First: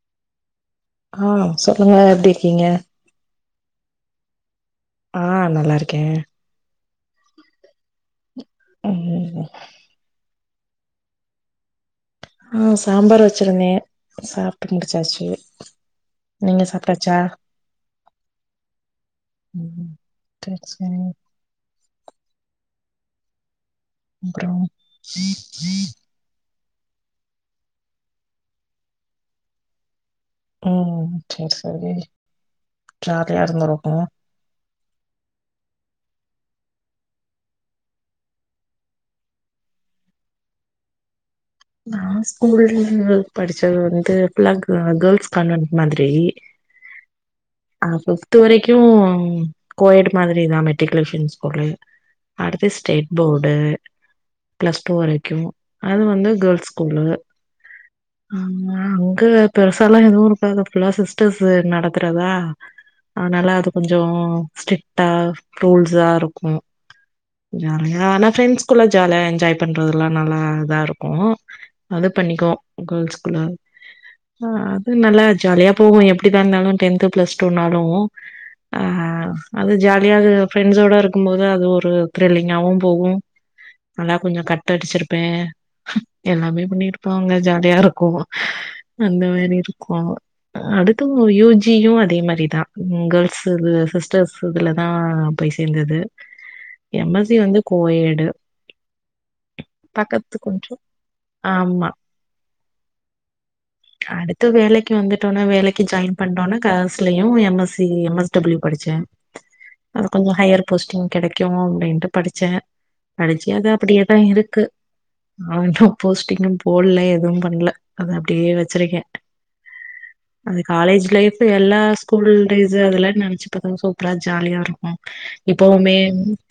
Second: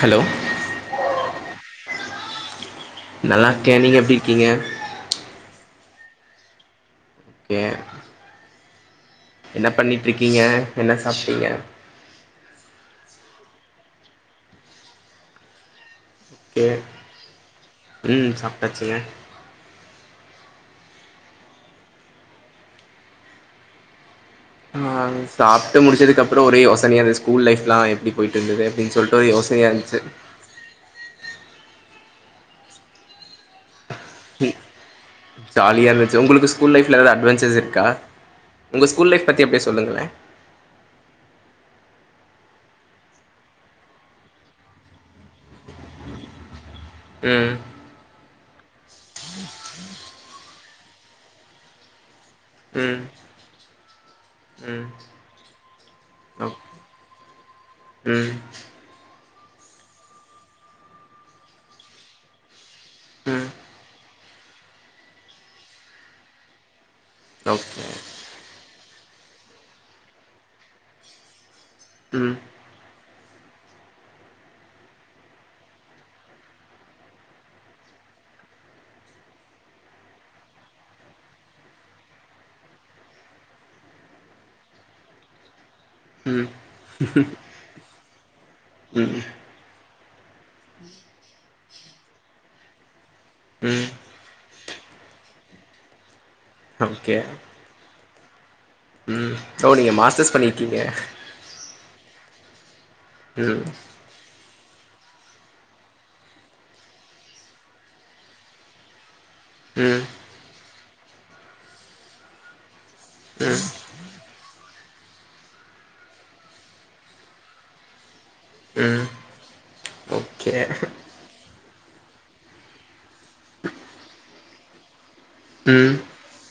Hello ஆ சொல்லுங்க எப்டி இருக்கீங்க கே நீங்க எப்டி இருக்கீங்க ஆ நல்லா இருக்கேன் ஓகே ம் என்ன பண்ணிட்ருக்கீங்க என்ன சாப்ட்டீங்க ஆ சாம்பார் வச்சிருந்தேன் சாப்ட்டு முடுச்சாச்சி நீங்க ஓகே சாப்ட்டாச்சா ம் சாப்ட்டாச்சுங்க ம் செரி செரிங் அப்றோ நான் சாப்ட்டு முடிச்சதுக்கப்புறோ ஒரு யோஸ் சனயா அந்த ஸ்கூல் லைஃப்லா எப்புடி போயிட்ருந்துது அப்டின்னு சொல்ட்டு ஒரே யோசனையா இருந்துச்சு ம் செர் செரி ஜாலியா இருந்துருக்கும் ஜாலியா இருந்துச்சு உங்குளுக்கு ஸ்கூல் லைஃப்ல எதாது அட்வெஞ்சர்ஸ் இருக்கா உங்க ஸ்கூல் லைஃப் பத்தி அப்டே சொல்லுங்களே நா ஸ்கூல் படிச்சது வந்து ஃபுல்லா க கேர்ள்ஸ் கான்வென்ட் மாதிரி ம் அ ஃபிஃப்த் வரைக்கும் கோயேடு மாதிரி தான் மெட் ட்ரிக்குலேசன் ஸ்கூலு அடுத்து ம் ஸ்டேட் போடு ம் ப்ளெஸ்ட்டூ வரைக்கும் அது வந்து ஓக் கேர்ள்ஸ் ஸ்கூலு ம் அங்க அங்கு பெருசா எல்லா எதுவும் இருக்காது ஃபுல்லா சிஸ்டர்ஸ்ஸு நடத்துறதா ம் அதனால அது கொஞ்சோ ஸ்ரிட்டா ரூல்ஸாருக்கு ஓகே ஜாலியா ஆனா ஃப்ரெண்ட்ஸ்க்குல ஜாலியா என்ஜாய் பண்றதெலா நல்லா இதா இருக்கு அது ம் பண்ணிக்குவோ கேர்ள்ஸ் குள்ளாற ஆ அது நல்லா ஜாலியா போகு எப்டிதா இருந்தாலு டென்த்து பிளஸ் டூனாலு ஆ அது ஜாலியா அது ஃப்ரெண்ட்ஸோட இருக்கும் போது அது ஒரு த்ரில்லிங்காவு போகு நாலா கொஞ்ச கட் அடிச்சிருப்பே ம் எல்லாமே பண்ணிருப்பாங்க ஜாலியா இருக்கு ம் அந்த மாரி இருக்கு அடுத்து யூ ஜி யு அதே மாரிதா கேர்ள்ஸ் இதுல ம் சிஸ்டர்ஸ் இதுல நா போய் சேந்தது எம் ஓகே எஸ் சி வந்து கோ எடு ம் சோ நீங்க மாஸ்டர்ஸ் கொஞ்சோ பண்ணிருக்கிங்க ஆமா ம் அடுத்து வேலைக் கு வந்துட்டொன வேலைக்கு ஜாயின் பண்ட்டோன கரஸ்லயு M S C M S W படிச்சே ம் அது கொஞ்ச ஹையர் போஸ்டிங் கெடைக்கு அப்டின்ட்டு படிச்சே படிச்சி ம் அது அப்டியேதா இருக்கு அவங்க போஸ்ட்டிங்கு போடல எதுவு பண்ல அது அப் டயே வச்சிருக்க ம் ஓகே அது காலேஜ் லைஃப் எல்லா ஸ்கூல் டேஸ் அதுல நெனைச்சு பாத்த சூப்ரா ஜாலியா இருக்கு ம் இப்பவுமே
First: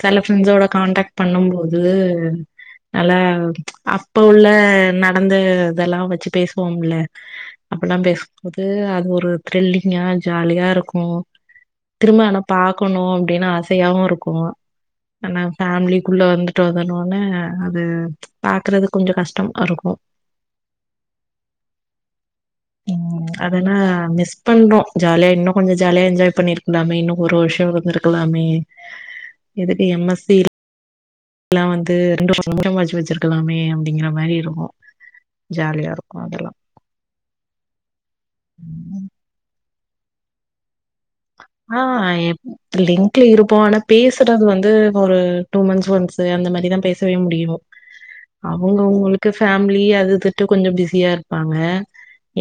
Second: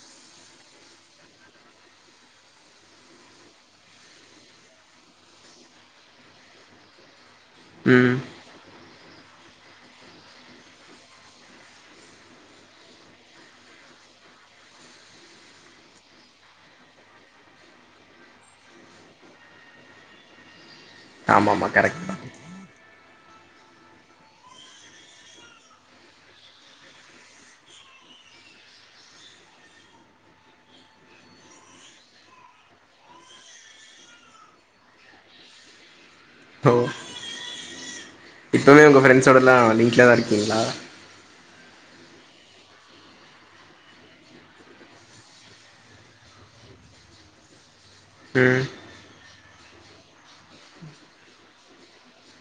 செல ஃப்ரெண்ட்ஸோட கான்டாக்ட் பண்ணும் போது நல்ல அப்ப உள்ள நடந்த இதெலா வச்சு பேசுவோம்ல அப்பலா ம் பேசும்போது அது ஒரு த்ரில்லிங்கா ஜாலியா இருக்கு திரும்ப ஆனா பாக்கணு அப்டினு ஆசையாவு இருக்கு ஆனா ஃபேமிலிக்குள்ள வந்துட்டோதனோன அது பாக்கறது கொஞ்ச கஷ்டமாருக்கு ஆமாமா கரெக்டுதா அதெனா மிஸ் பண்றோ ஜாலியா இன்னு கொஞ்ச ஜாலியா என்ஜாய் பண்ணிருக்லாமே இன்னு ஒரு வருஷ இருந்ருக்கலா மே எதுக்கு எம் எஸ் சி எல்லா வந்து ரண்டு வருஷங்றத மூணு வருஷ வச்சிருக்லாமே அப்டிங்ற மாரி இருக்கு ஜாலியா இருக்கு அது ஓ இப்பவே உங்க ஃப்ரெண்ட்ஸோடலா லிங்க்லதா இருக்கிங்ளா ஆ எப் லிங்க்ல இருப்போ ஆனா பேசுறது வந்து ஒரு டூ மந்த்ஸ் ஒன்ஸு அந்த மாரிதா பேசவே முடியு ம் அவங்கவுங்ளுக்கு ஃபேமிலி அது இதுன்ட்டு கொஞ்ச பிஸியா இருப்பாங்க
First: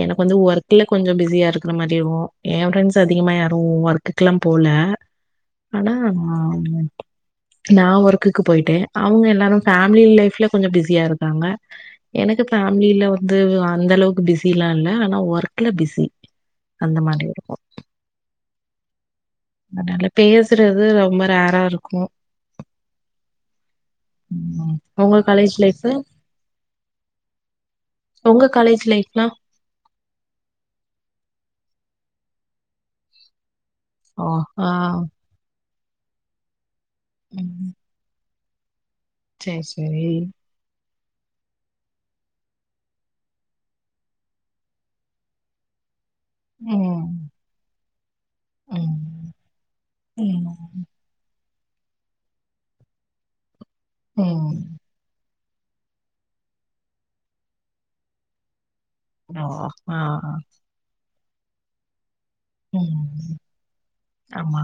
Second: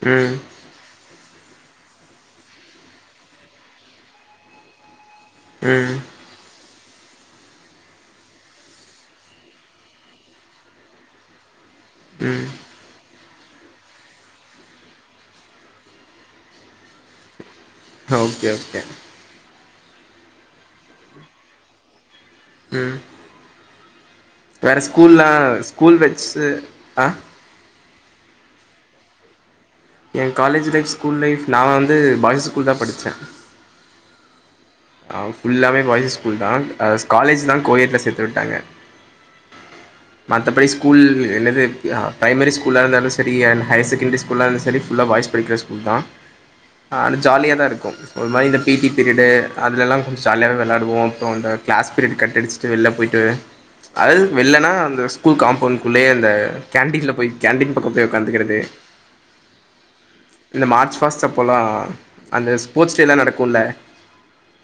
எனக்கு ம் வந்து ஒர்க்ல கொஞ்ச பிஸியா இருக்ற மாரி இருக்கு எ ஃப்ரெண்ட்ஸ் அதிகமா யார் உ ஒர்க்குக்லா போல ஆனா ம் நா ஒர்க்குக்கு போயிட்டே அவுங்க எல்லாரு ஃபேமிலி லைஃப்ல கொஞ்ச பிஸியா இருக்காங்க எனக் கு ம் ஃபேமிலில வந்து அந்தளவுக்கு பிஸிலா இல்ல ஆனா ஒர்க்ல பிஸி அந்த மாரி இருக்கு ஓகே ஓகே அதனால பேசறது ரொம்ப ரேரா இருக்கு ம் வேற ம் உங்க ஸ்கூல்லா காலேஜ் லைஃப் ஸ்கூல் வச்சு ஆ உங்க காலேஜ் லைஃப்லா எ காலேஜ் லைஃப் ஸ்கூல் லைஃப் நா வந்து பாய்ஸ் ஸ்கூல் தா படிச்ச ஓ ஹா நா ஃபுல்லாவே பாய்ஸஸ் ஸ்கூல் தான் காலேஜ் தா கோஎட் சேத்து விட்டாங்க சேர் சேரி மத்தபடி ஸ்கூல் என்னது அ பிரைமரி ஸ்கூலா இருந்தாலு சரி அண்டு ஹையர் செகண்டரி ஸ்கூலா இருந்தாலு சரி ஃபுல்லா பாய்ஸ் படிக்கிற ஸ்கூல் நா ஆ ம். ஜாலியா தா இருக்கு ஒரு மாதிரி இந்த பீட்டி பீரியடு ம். அதுல எல்லா கொஞ்ச ஜாலியாவே ம். விளையாடுவோ அப்புற அந்த கிளாஸ் பீரியட் கட்டடிச்சுட்டு வெள்ள போயிட்டு அது ம். வெள்ளனா அந்த ஸ்கூல் காம்பவுண்ட்குள்ளயே அந்த கேண்டீனில் போய் கேண்டீன் பக்க போய் உட்காந்துக்கிறது ஓ ஆ ஸ போலா அந்த ஸ்போர்ட்ஸ் டேலா ம். நடக்குல ஆமா.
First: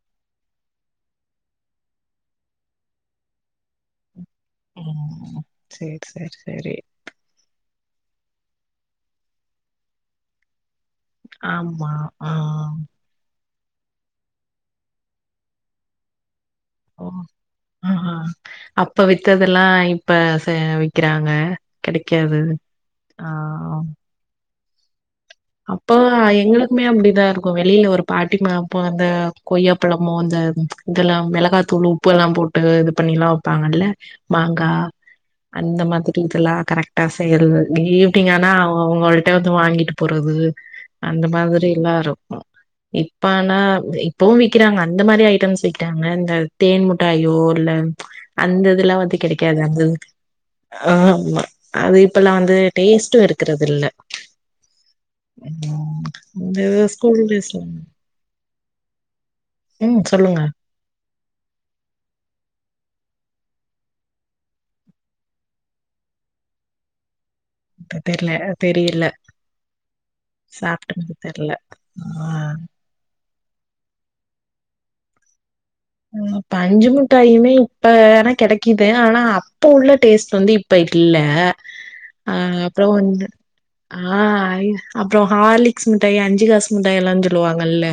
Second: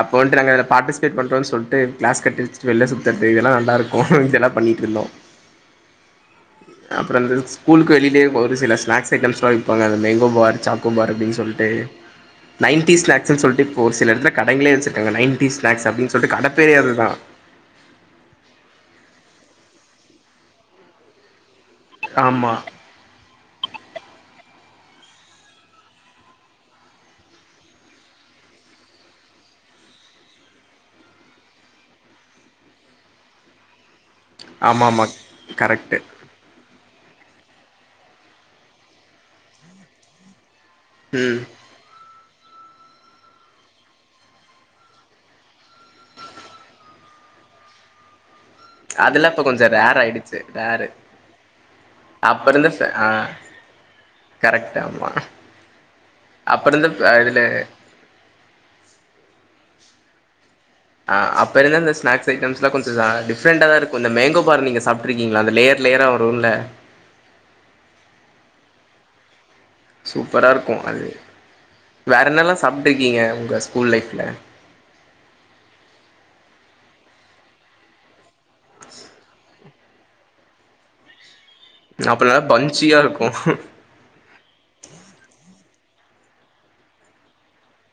அப்போ வன்ட்டு நாங்க அதில பார்டிஸ்பேட் பண்றோ சொல்லிட்டு கிளாஸ் கட்டு அடிச்சிட்டு வெளில சுத்துறது இதெல்லா நல்லாருக்கு இதெல்லா பண்ணிட்டு இருந்தோ ம். சரி, சரி, சரி. அப்புறோ ஸ்கூலுக்கு வெளியிலே ஒரு சில ஸ்நாக்ஸ் ஐட்டம்ஸ்லா விப்பாங்க அந்த மேங்கோ பார் சாக் கபார் அப்டின்னு சொல்ட்டு ஆமா. ஆ. நைன்டி ஸ்நாக்ஸூ சொல்ட் ப்போ ஒருசில எடத்துல கடைங்கலே வச்சிருக்காங்க நைன்டிஸ் ஸ்நாக்ஸ் அப்டினு சொல்ட்டு கட ஓ ஆஹ்ஹ அப்ப வித்ததெல்லா இப்ப விக்கிறாங்க கடைக்காது ஆமா ஆ அப்போ எங்களுக்குமே அப்டிதா இருக்கு வெளியில ஒரு பாட்டி மா அப்போ அந்த கொய்யாப்பழமு அந்த இதெல்லா மிளகாத்தூளு உப்பு எல்லா போட்டு இது பண்ணில்லா வப்பாங்கல்ல மாங்கா ஆமா ஆமா அந்த கரெக்ட் மாதிரி இதெல்லா கரெக்ட் பசைல் ஈவினிங்க ஆனா அவங்கள்கிட்ட வந்து வாங்கிட்டு போறது அந்த ம் மாதிரி எல்லாரு இப்ப ஆனா இப்பவு விக்கிறாங்க அந்த மாரி ஐட்டம்ஸ் விக்கறாங்க இந்த தேன் மிட்டாயோ இல்ல அந்த இதுல்லா வந்து அதெல்லாம் இப்ப கிடைக்காது கொஞ்சம் அந்த ரேர் ஆயிடுச்சு ரேரு ஆ ஆமா அது இப்பெல்லா வந்து டேஸ்ட்டு இருக் க்கிறது இல்ல கரெக்டாம் ம் இந்த ஃப- ஸ்கூல் இதுல டேஸ்ல ம் சொல்லுங்க ஆ அப்ப இருந்த இந்த ஸ்நாக்ஸ் ஐட்டம்ஸ்லா கொஞ்ச டிஃப்ரெண்டா தா இருக்கு இந்த மேங்கோ பார் நீங்க சாப்ட்ருக்கீங்களா அந்த லேயர் லேயரா வரும்ல எனக் தெரில தெரியல சூப்பரா இருக்கு அது சாப்ட்டது தெர்ல வேற ஆ என்னல்லா சாப்ட்க்கீங்க உங்க ஸ்கூல் லைஃப்ல்ல ம் பஞ்சு மிட்டாயுமே இப்ப ஆனா கடைக்குது ஆனா அப்ப உள்ள டேஸ்ட் வந்து இப்ப டி இல்ல அப்ப அ நல்லா அப்ற பஞ்சியா வந்து இருக்கும் ஆ அப்ற ஹார்லிக்‌ஸ் மிட் டாயி அஞ்சு காசு முட்டாயெல்லானு சொல்லுவாங்கல்ல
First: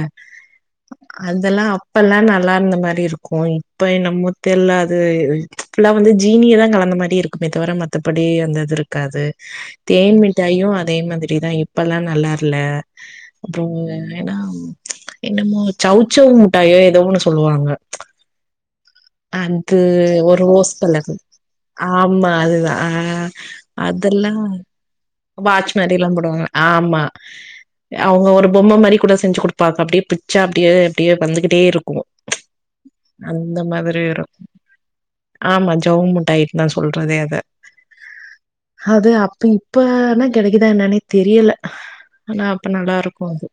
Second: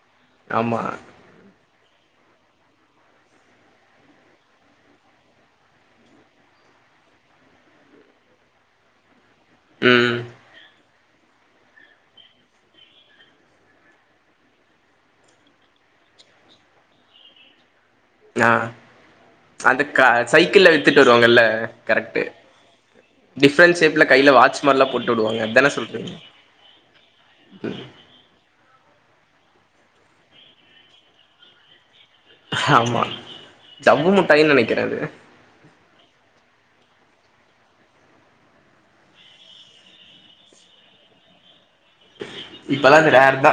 ஆமா அதெல்லா அப்பெல்லா நல்லா இருந்த மாரி இருக்கு இப்ப என்னமோ தெல்ல அது ஃபுல்லா வந்து ஜீனிய தா கலந்த மாதிரி இருக்குமே தவிர மத்தபடி அந்த இது இருக்காது தேன் ம் மிட்டாயு அதே மாதிரி தா இப்பெல்லா நல்லா இல்ல அப்பற ஏன்னா என்னமோ சவ்சவ்ச் முட்டாயோ எதோ ஒன்னு சொல்லுவாங்க ஆ அது அந்த க ஒரு சைக்கிள்ல ரோஸ் வித்துட்டு கலர் வருவாங்கல்ல கரெக்ட்டு ஆமா அதுதான் ஆ டிஃப்ரெண்ட் ஷேப்ல அதெல்லா கையில வாட்ச் மாரிலா போட்டு விடுவாங்க அதான வாட்ச்மாரி எல்லா சொல்றீங்க போடுவாங்க ஆமா அவங்க ஒரு பொம்ம மாதிரி கூட செஞ்சு கொடுப்பா அப்படியே பிச்சா அப்பே அப்படியே வந்துகிட்டே இருக்கு ஆமா அந்த மாதி ஜவ்வு ஏறு முட்டாய்ன்னு நெனைக்கிறே அது ஆமா ஜவ் முட்டாய்னு தா சொல்றதே அத அது அப்ப இப்பனா கிடைக்குதா என்னனே தெரியல ஆனா அப்ப நல்லா இப்பல்லா இருக்கு ரேர் அது தா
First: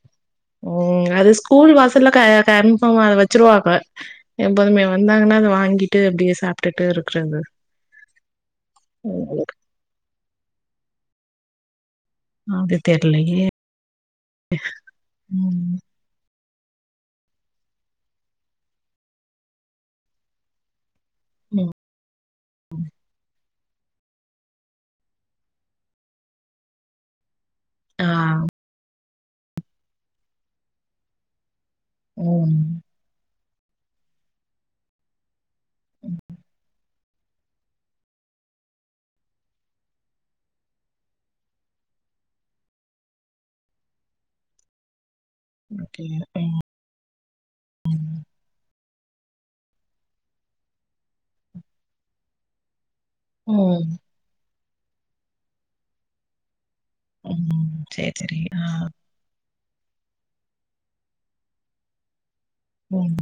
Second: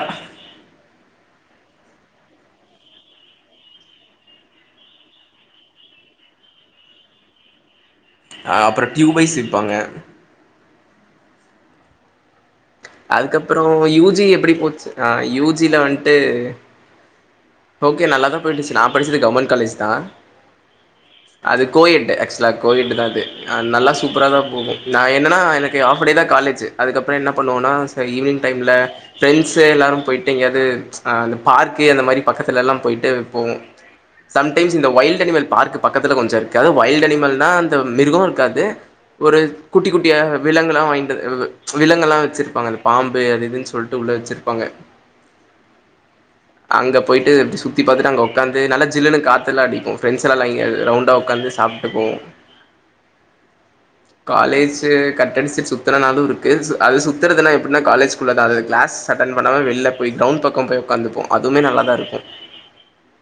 ம் அது ஸ்கூல் வாசல்ல கன்பாஃம் அத வச்சருவாங்க எப்போதுமே வ இருந்தாங்கன்னா அதை வாங்கிட்டு அப்டியே சாப்ட்டுட்டு இருக்றது அ அப்புறோ டியூப் வைஸ் விப்பாங்க அது தெர்லயே. அதுக்கப்றோ யூ ஜி எப்டி போச்சு அஹ் யூ ம் ஜில வன்டு ஓகே நல்லாதா போயிட்டுச்சு நா படிச்சது கவர்மெண்ட் காலேஜ் தா அது ம் கோயெட்டு ஆக்சுவலா அது கோயட்டு தா அது நல்லா சூப்பரா தா போகு நா என்னன்னா எனக்கு ஹாஃப் டே தா காலேஜு அதுக்கப்றோ என்ன பண்ணுவோ அஹ் சரி ஆ ஈவினிங் டைம்ல ஃப்ரெண்ட்ஸ் எல்லாரு போய்ட்டு எங்கியாது அஹ் அந் பார்க்கு அந்த மாரி ம் பக்கத்துல எல்லா போயிட்டு போவோ சம்டைம்ஸ் இந்த வொய்ல்டு அனிமல் பார்க்கு பக்கத்துல ம். கொஞ்சோ இருக்கு அது வொய்ல்ட்டு அனிமல்னா அந்த மிருகோ இருக்காது ஒரு குட்டி குட்டியா விலங்குல்லா வாங்கிட்டது வ்வ்வ விலங்கு எல்லா வச்சிருப்பாங்க அந்த பாம்பு அது இதுன்னு சொல்லிட்டு உள்ள வச்சிருப்பாங்க ஓகே. அங்க போய்ட்டு சுத்திப் பாத்துட்டு அங்க உக்காந்து நல்லா சில்லுன்னு காத்து எல்லா அடிக்கு ஃப்ரெண்ட்ஸ் எல்லா லை ரவுண்ட்டா உக்காந்து சாப்ட்டு போவோ உம் இது கட்டடிச்சிட்டு சுத்துன நாளு இருக்கு சு அது சுத்தறதுனா ம் எப்டினா சேரி காலேஜ் சேரி குள்ளதா அது ஆ அது க்ளாஸ் அட்டன் பண்ண வெள்ல போய் க்ரவுண்ட் பக்கோ போய் உக்காந்துப்போ அதுமே நல்லாதா இருக்கு உம்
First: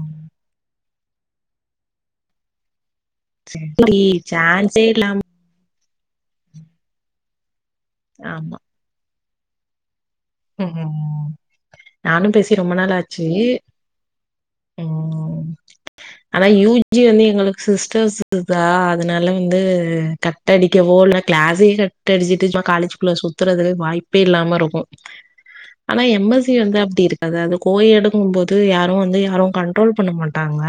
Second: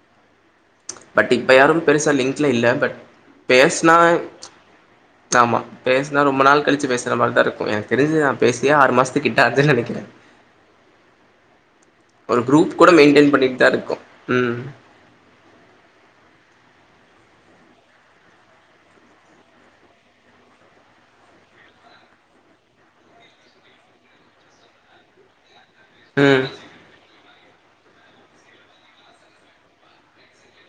பட் இப்ப யாரு பெருசா லிங்க்ல இல்ல பட் பேசுனா சேரி சான்ஸே இல்லாம ஆமா பேசனா ரொம்ப நாள் கழிச்சி பேசற மாரிதா இருக்கு எனக்கு தெரிஞ்சு நா ஆமா. பேசி ஃபஸ்ட்டு கிட்ட அர்ஜன்ல நிக்கற ம் நானும் ஒரு பேசி ரொம்ப குரூப்பு கூட நாள் ஆச்சு. மெயின்டெய்ன் பண்ணிட்டு தா இருக்கோ உம் ம். ஆனா யூ ஜி வந்து எங்களுக்கு சிஸ்டர்ஸ் இருக்கா அதனால வந்து கட் அடிக்கவோ இல்லனா கிளாஸையே கட் அடிச்சிட்டு ஜா காலேஜ்குள்ள சுத்தறதுக்கு வாய்ப்பே இல்லாம இருக்கு ஆனா எம் ம் எஸ் சி வந்து அப்டி இருக்காது அது கோயெட்டுங் போது யாரு வந்து யாரு கண்ட்ரோல் பண்ண மாட்டாங்க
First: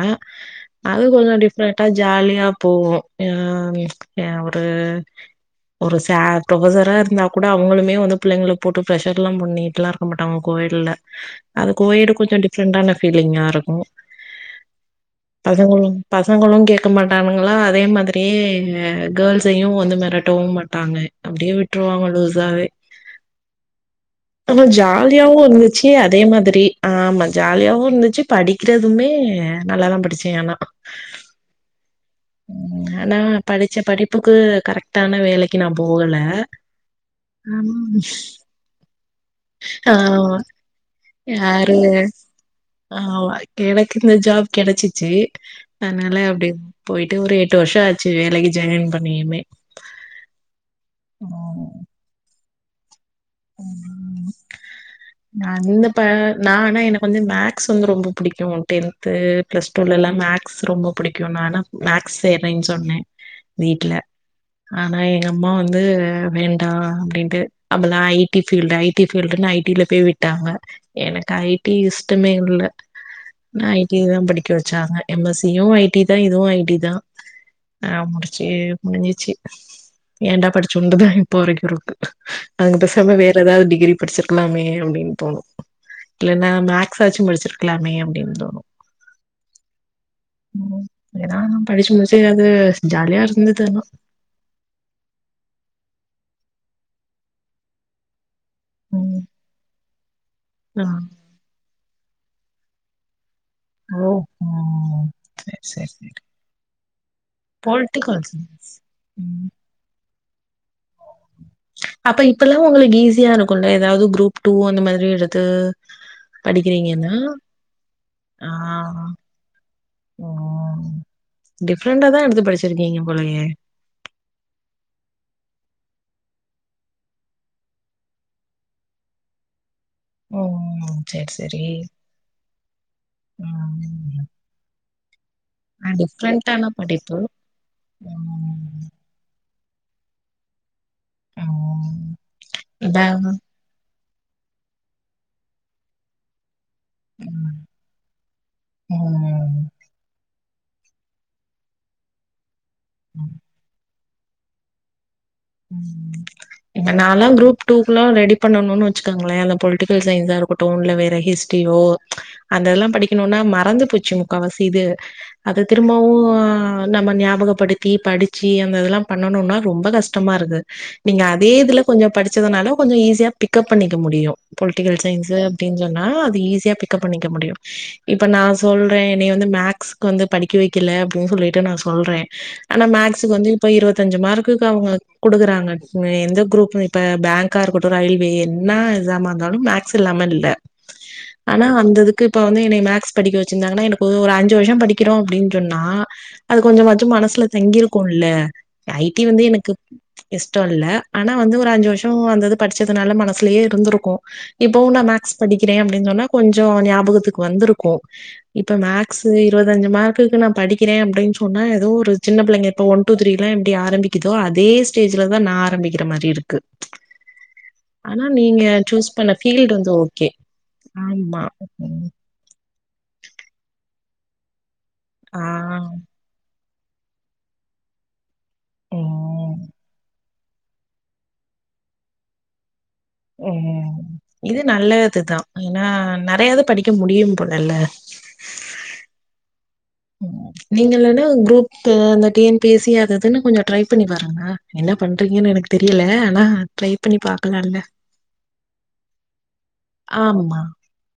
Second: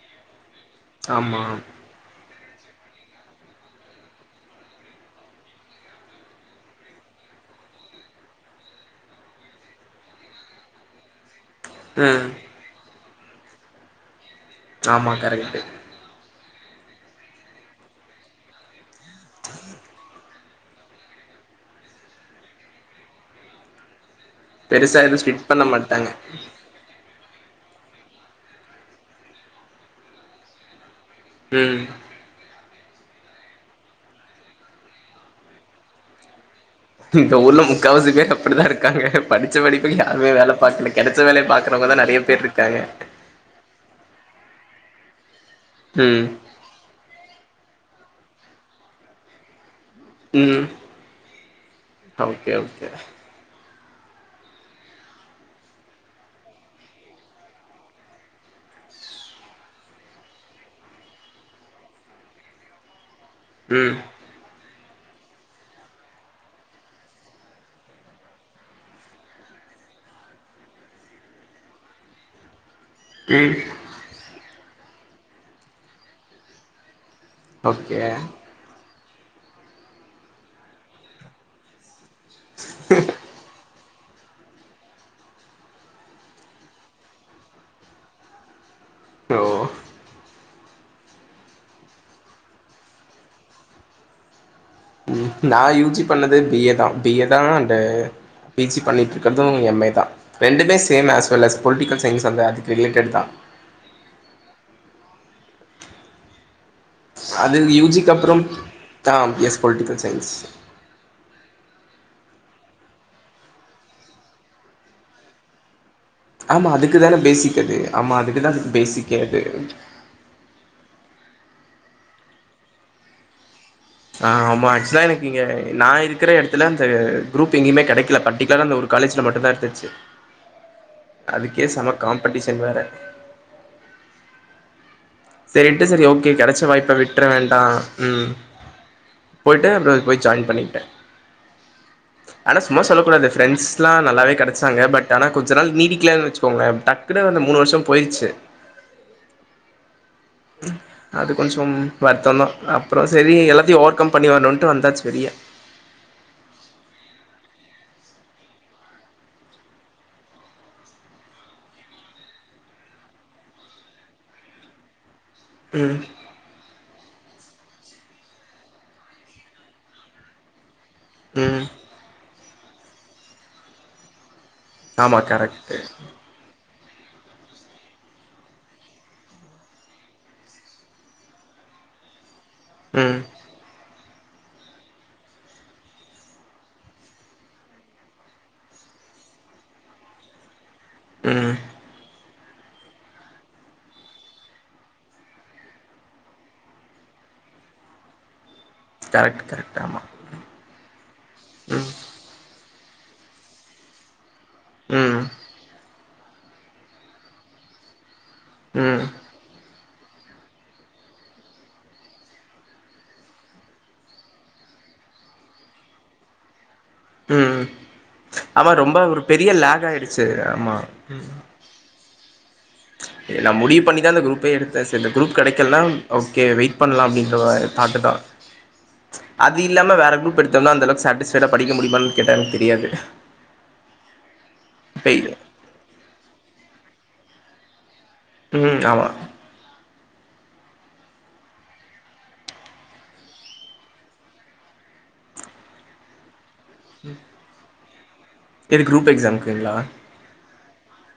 அது கொஞ்சோ ஆமா டிஃப்ரண்டா ஜாலியா போவு அஹ் எ ஒரு ஒரு சார் ப்ரொஃபசரா இருந்தா கூட அவுங்களுமே வந்து புள்ளைங்கள போட்டு பெஷர்லா பண்ணிட்டுலா இருக்க மாட்டாங்க கோயெட்டுல அது கோயேடு ம் கொஞ்சோ டிஃப்ரெண்ட் தாங்க ஃபீலிங்கா இருக்கு ஆமா கரெக்ட்டு இவங்களு கேட்க மாட்டானுங்களா அதே மாதிரியே கேர்ள்ஸையு வந்து மெரட்டவு மாட் டாங்க அப்டியே விட்டுருவாங்க லூசாவே ஆமா பெருசா எதுவும் ஜாலியாவு ஸ்ட்ரிக்ட் பண்ண இருந்துச்சி மாட்டாங்க அதே மாதிரி அஹ் ஆமா ஜாலியாவு இருந்துச்சு படிக்கறதுமே நல்லாதா படிச்சே ஆனா ம் ம் ஆனா படிச்ச படிப்புக்கு கரெக்ட்டான வேலைக்கு நா போகல இந்த ஊர்ல ம் முக்காவாசி பேர் அப்டிதா இருக்காங்க படிச்ச படிப்புக்கு யாருமே வேல பாக்கலை கெடைச்ச வேலைய பாக் ண்ணுங்க எனக்கு இந்த ஜாப் கெடச்சிச்சி அதுனால ம் அப்டே போயிட்டு ஒரு எட்டு வருஷோ ஆச்சு வேலைக்கு ஜாயின் பண்ணியுமே உம் ஓகே ஓகே நா நின்னப்ப நா அனா எனக்கு வந்து மேக்ஸ் வந்து ரொம்ப புடிக்கு டென்த்து ப்ளஸ் டூல லா ம மேக்ஸ் ரொம்ப புடிக்கு நான்னா மேக்ஸ் சேறேன்னு சொன்ன வீட்ல ம் ஆனா எங்க அம்மா வந்து வேண்டா அப்டின்ட்டு அப்பெல்லா I I T field I T ஃபீல்டுன்னு ஐ டில போய் விட்டாங்க எனக்கு ஐ டி இஷ்டமே இல்ல ம் ஐ டி தா படிக்க வச்சாங்க எம் எஸ் சி யு ஐ டி தா இதுவு ஐ டி தா ஓகே அஹ் முடிச்சு முடிஞ்சிச்சு ஏண்டா படிச்சோண்டுது இப்போ வரைக்கு இருக்கு அதுக்குப் பெசாம வேற எதாவது டிகிரி படிச்சிருக்கலாமே அப்டின் தோணு இல்லன்னா மேக்ஸ்சாச்சு படிச்சிருக்கலாமே அப்டின் தோணு லோ ம் ஏனா படிச்சு [unintelligible] ஜாலியா இருந்துது ஆனா நா யூஜி பண்ணது பி ஏ தா பி ஏ தா அண்டு பி ஜி ம் பண்ணிட்ருக்கது எம் ஏ தா ரெண்டுமே ஆ same as well as political science தந்த அதுக் ரிலேடட் தா ஓஹோ சேரி சேரி சேரி அது யூ ஜிக்கு பொலிட்டிக்கல் அப்புறம் சயின்ஸ் தாம் ம் எஸ் பொலிட்டிக்கல் சய்ன்ஸ் அப்ப இப்பலா உங்களுக்கு ஈஸியா இருக்குல்ல ஏதாவது க்ரூப் டூ அந்த மாதிரி எடுத்து ஆமா படிக்கிறீங்கன்னா அதுக்குதானே பேசிக் அது ஆமா ஆ அதுக்குதா அது பேசிக்கே அது டிஃப்ரண்டா தா எடுத்து படிச்சிருக்கீங்க போலயே ஆ ஆமா ஆக்சுவலா எனக்கு இங்க நா இருக்குற எடத்துல அந்த க்ரூப் எங்கயுமே கெடக்ல பட்டிக்லரா அந்த ஒரு காலேஜ்ல மட்டுந்தா இருந்துச்சு ம் சேரி சேரி அதுக்கே செம காம்படிஷன் வேற ம் சேரின்ட்டு சேரி ஓகே கெடச்ச டிஃப்ரெண்டான வாய்ப்ப படிப்பு விட்ற வேண்டா ம் போய்ட்டு அந்த போய் ஜாய்ன் பண்ணிகிட்டே ம் ஆனா சும்மா இதா சொல்லக்கூடாது ப்ரென்ஸ்லா நல்லாவே கெடச்சாங்க பட் ஆனா கொஞ்ச நாள் நீடிக்ல வச்சுக்கோங்ளே டக்குனு அந்த ம் மூணு வர்ஷோ போய்ற்ச்சு ம் அது கொஞ்சம் வருத்தோ தா அப்றோ சேரி எல்லாத்தையு ஓ கம் பண்ணி வரணுன்ட்டு வந்தாச்சு வெளிய நாலா குரூப் டூக்குல்லா ரெடி பண்ணணு வச்சுக்கங்களே அந்த பொலிட்டிக்கல் சயின்ஸா ருக்குட்டூன்ல வேற ஹிஸ்டியோ ச் அந்த இதெல்லா படிக்கணுனா மறந்து போச்சு முக்கா வாசி இது அத ம் திரும்பவு நம்ம ஞாபகப்படுத்தி படிச்சி அந்த இதெல்லா பண்ணணுனா ரொம்ப கஷ் டமா இருக்கு நீங்க அதே ம் இதுல கொஞ்சோ படிச்சதுனால கொஞ்சோ ஈஸியா பிக்கப் பண்ணிக்க முடியு பொலிட்டிக்கல் ஆமா சயின்ஸூ அப்டின் கரெக்ட்டு சொன்னா அது ஈஸியா பி க்கப் பண்ணிக்க முடியு இப்ப நா சொல்றே என்னய வந்து மக்ஸுக்கு வந்து படிக்க வக்கல அப்டின் சொல்லிட்டு நா சொல்றே ஆனா ம் மக்ஸுக்கு வந்து இப்ப இருவத்தஞ்சு மார்க்குக்கு அவுங்க குடுக்குறாங்க எந்த குரூப் இப்ப பாங்கா இருக்கட்டு ரயில்வே என்ன எக்ஸாம இருந்தாலு மக்ஸ் இல்லா லாம இல்ல ம் ஆனா அந்த இதுக்கு இப்ப வந்து என்னய மக்ஸ் படிக்க வச்சிருந்தாங்கனா எனக்கு ஒரு அஞ்சு வருஷோ படிக்கிறோ அப்டின் சொன்னா அது கொஞ்சமாச்சு மனசு ல தங்கிருக்குல்ல ஐடி வந்து கரெக்ட் எனக்கு கரெக்ட் ஆமா இஷ்டோ இல்ல ஆனா வந்து ஒரு அஞ்சு ம் வருஷோ அந்தது படிச்சதுனால மனசுலேயே இருந்துருக்கு இப்பவு நா ம் மக்ஸ் படிக்கிற அப்டின் சொன்னா கொஞ்சோ ஞாபகத்துக்கு வந்துருக்கு இப்ப ம் மக்ஸூ இருவத்தஞ்சு மார் குக்கு நா படிக்கிறே அப்டின் சொன்னா ஏதோ ஒரு சின்ன பிள்ளைங்க இப்ப ஒன் டூ த்ரீ லா எப்டி ஆரம்பிக்கிதோ அதே ஸ் ஸ்டேஜ்ல தா நா ஆரம்பிக்கிற மாரி இருக்கு ம் ம் ஆனா நீங்க ஆமா ரொம்ப சூஸ் ஒரு பண்ண பெரிய ஃபீல்டு லக் வந்து ஆயிருச்சு ஓகே ஆமா ம் ஆமா ம் நா முடிவு பண்ணிதா இந்த க்ரூப்பே எடுத்தே சர் இந்த க்ரூப் ஆ கெடைக்கல்னா ஓகே வெயிட் பண்லா அப்டின்ற வாரி தாட்டு தா ம் அது இல்லாம வேற க்ரூப் எடுத் தோனா அந்தளவுக்கு சாட்டிஸ்ஃபைடா படிக்க முடிமான் கேட்டா எனக்கு தெரியாது ம் இது நல்லதுதா ஏனா நெறைய இது படிக்க முடியு போலல்ல ம் ஆமா நீங்க இல்லன்னா க்ரூப் த இந்த டி என் பி சி அது இதுன்னு கொஞ்சோ ட்ரை பண்ணி பாருங்க என்ன ன்ன பண்றீங்கனு எனக்கு தெரியல ஆனா ட்ரை பண்ணி பாக்கலால்ல எது க்ரூப் எக்ஸமுக்குங்ளா ஆமா.